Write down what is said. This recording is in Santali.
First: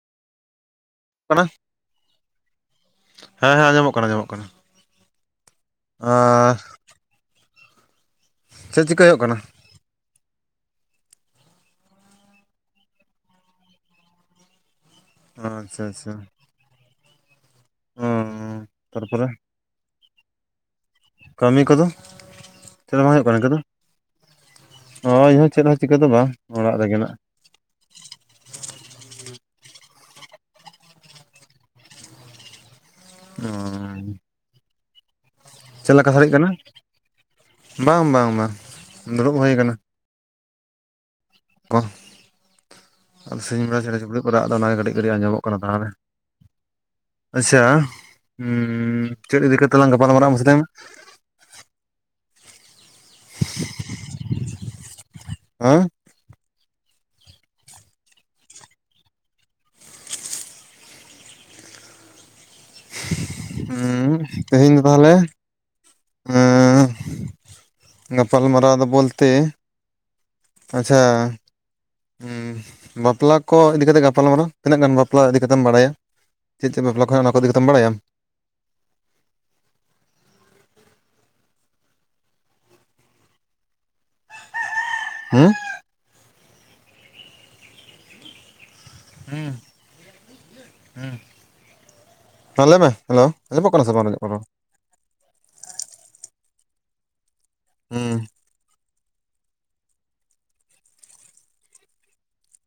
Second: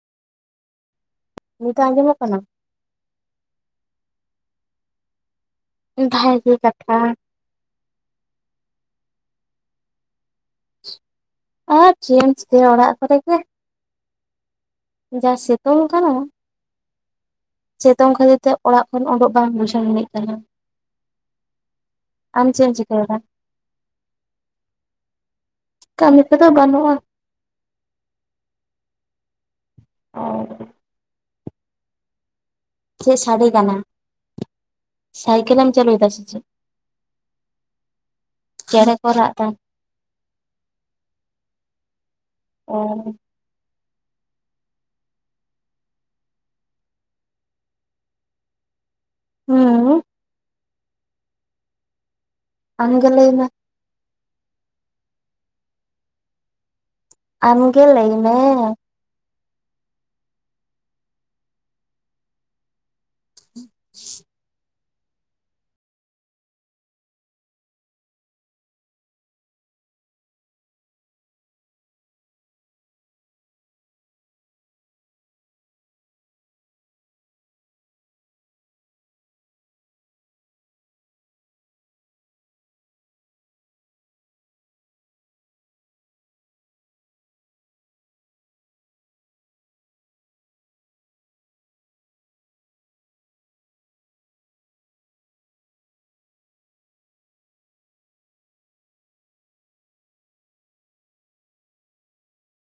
ᱠᱟᱱᱟ ᱱᱤᱛᱚᱜ ᱟᱸᱡᱚᱢᱚᱜ ᱠᱟᱱᱟ? ᱦᱮᱸ ᱦᱮᱸ ᱟᱸᱡᱚᱢᱚᱜ ᱠᱟᱱᱟ ᱟᱸᱡᱚᱢᱚᱜ ᱠᱟᱱᱟ᱾ ᱵᱷᱟᱜᱮ ᱟᱨ ᱠᱟᱛᱷᱟ᱾ ᱪᱮᱫ ᱪᱤᱠᱟᱹᱭ ᱦᱩᱭᱩᱜ ᱠᱟᱱᱟ? ᱟᱨ ᱪᱮᱫ ᱮᱢ ᱪᱤᱠᱟᱹᱭᱟ ᱚᱲᱟᱜ ᱠᱚᱨᱮ ᱜᱮ᱾ ᱡᱟ ᱟᱪᱪᱷᱟ ᱥᱤᱛᱳᱝ ᱟᱪᱪᱷᱟ ᱠᱟᱱᱟ, ᱥᱮᱛᱚᱝ ᱠᱷᱟᱹᱛᱤᱨ ᱛᱮ ᱚᱸ ᱚᱲᱟᱜ ᱠᱷᱚᱱ ᱳᱰᱳᱜ ᱛᱟᱨᱯᱚᱨᱮ ᱵᱟᱝ ᱵᱩᱡᱷᱟᱹᱣ ᱟᱹᱱᱤᱡ ᱠᱟᱱᱟ᱾ ᱠᱟᱹᱢᱤ ᱠᱚᱫᱚ, ᱟᱢ ᱮᱢ ᱪᱮᱫ ᱦᱚᱸ ᱵᱟᱝ ᱪᱤᱠᱟᱹᱭᱮᱫᱟ? ᱦᱩᱭᱩᱜ ᱠᱟᱱᱟ ᱤᱱᱠᱟᱹ ᱫᱚ? ᱱᱚᱜ-ᱚᱭ ᱤᱧᱦᱚᱸ ᱪᱮᱫ ᱦᱚᱸ ᱪᱤᱠᱟᱹ ᱫᱚ ᱠᱟᱹᱢᱤ ᱵᱟᱝ, ᱠᱚᱫᱚ ᱚᱲᱟᱜ ᱵᱟᱹᱱᱩᱜᱼᱟ ᱨᱮᱜᱮ ᱱᱟᱜ᱾ ᱚᱻ᱾ ᱪᱮᱫ ᱥᱟᱰᱮ ᱠᱟᱱᱟ, ᱚᱸ ᱥᱟᱭᱠᱮᱞᱮᱢ ᱪᱟᱹᱞᱩᱭᱫᱟ ᱞᱮᱠᱟ ᱥᱮ ᱥᱟᱰᱮᱜ ᱪᱮᱫ? ᱠᱟᱱᱟ ᱵᱟᱝ ᱵᱟᱝ ᱵᱟᱝ, ᱪᱮᱬᱮ ᱠᱚ ᱨᱟᱜ ᱫᱩᱲᱩᱵ ᱮᱫᱟ ᱦᱩᱭ ᱠᱟᱱᱟ᱾ [unintelligible] ᱚᱻ᱾ ᱥᱤᱧ ᱵᱮᱲᱟ ᱪᱮᱸᱬᱮ ᱪᱩᱯᱲᱤᱡ ᱠᱚ ᱨᱟᱜ ᱫᱟ ᱚᱱᱟᱜᱮ ᱠᱟᱹᱴᱤᱡ ᱠᱟᱹᱴᱤᱡ ᱟᱸᱡᱚᱢᱚᱜ ᱠᱟᱱᱟ ᱛᱟᱦᱚᱞᱮ᱾ ᱟᱪᱪᱷᱟ, ᱩᱸᱻ ᱪᱮᱫ ᱤᱫᱤ ᱠᱟᱛᱮᱜ ᱞᱟᱝ ᱦᱩᱸ ᱜᱟᱯᱟᱞ ᱢᱟᱨᱟᱜ-ᱟ ᱢᱟᱥᱮ ᱞᱟᱹᱭ ᱢᱮ? ᱟᱢ ᱜᱮ ᱞᱟᱹᱭ ᱢᱮ᱾ ᱦᱮᱸ? ᱟᱢ ᱜᱮ ᱞᱟᱹᱭ ᱢᱮ᱾ ᱩᱸᱻ ᱦᱮᱸ ᱛᱮᱦᱮᱧ ᱫᱚ ᱛᱟᱦᱚᱞᱮ ᱮᱸᱻ, ᱜᱟᱯᱟᱞ ᱢᱟᱨᱟᱣ ᱫᱚ ᱵᱚᱞᱛᱮ ᱟᱪᱪᱷᱟ ᱩᱸᱦ ᱵᱟᱯᱞᱟ ᱠᱚ ᱤᱫᱤ ᱠᱟᱛᱮ ᱜᱟᱯᱟᱞᱢᱟᱨᱟᱣ, ᱛᱤᱱᱟᱹᱜ ᱜᱟᱱ ᱵᱟᱯᱞᱟ ᱤᱫᱤ ᱠᱟᱛᱮᱢ ᱵᱟᱲᱟᱭᱟ? ᱪᱮᱫ ᱪᱮᱫ ᱵᱟᱯᱞᱟ ᱠᱚ ᱦᱮᱱᱟᱜ-ᱟ ᱚᱱᱟ ᱠᱚ ᱤᱫᱤ ᱠᱟᱛᱮᱢ ᱵᱟᱲᱟᱭᱟᱢ? ᱦᱮᱸ? ᱦᱩᱸ ᱦᱮᱸ ᱞᱟᱹᱭ ᱢᱮ, ᱦᱮᱞᱳᱣ! ᱟᱸᱡᱚᱢᱚᱜ ᱠᱟᱱᱟ ᱥᱮ ᱵᱟᱝ ᱟᱸᱡᱚᱢᱚᱜ ᱠᱟᱱᱟ ᱨᱚᱲ? ᱦᱩᱸ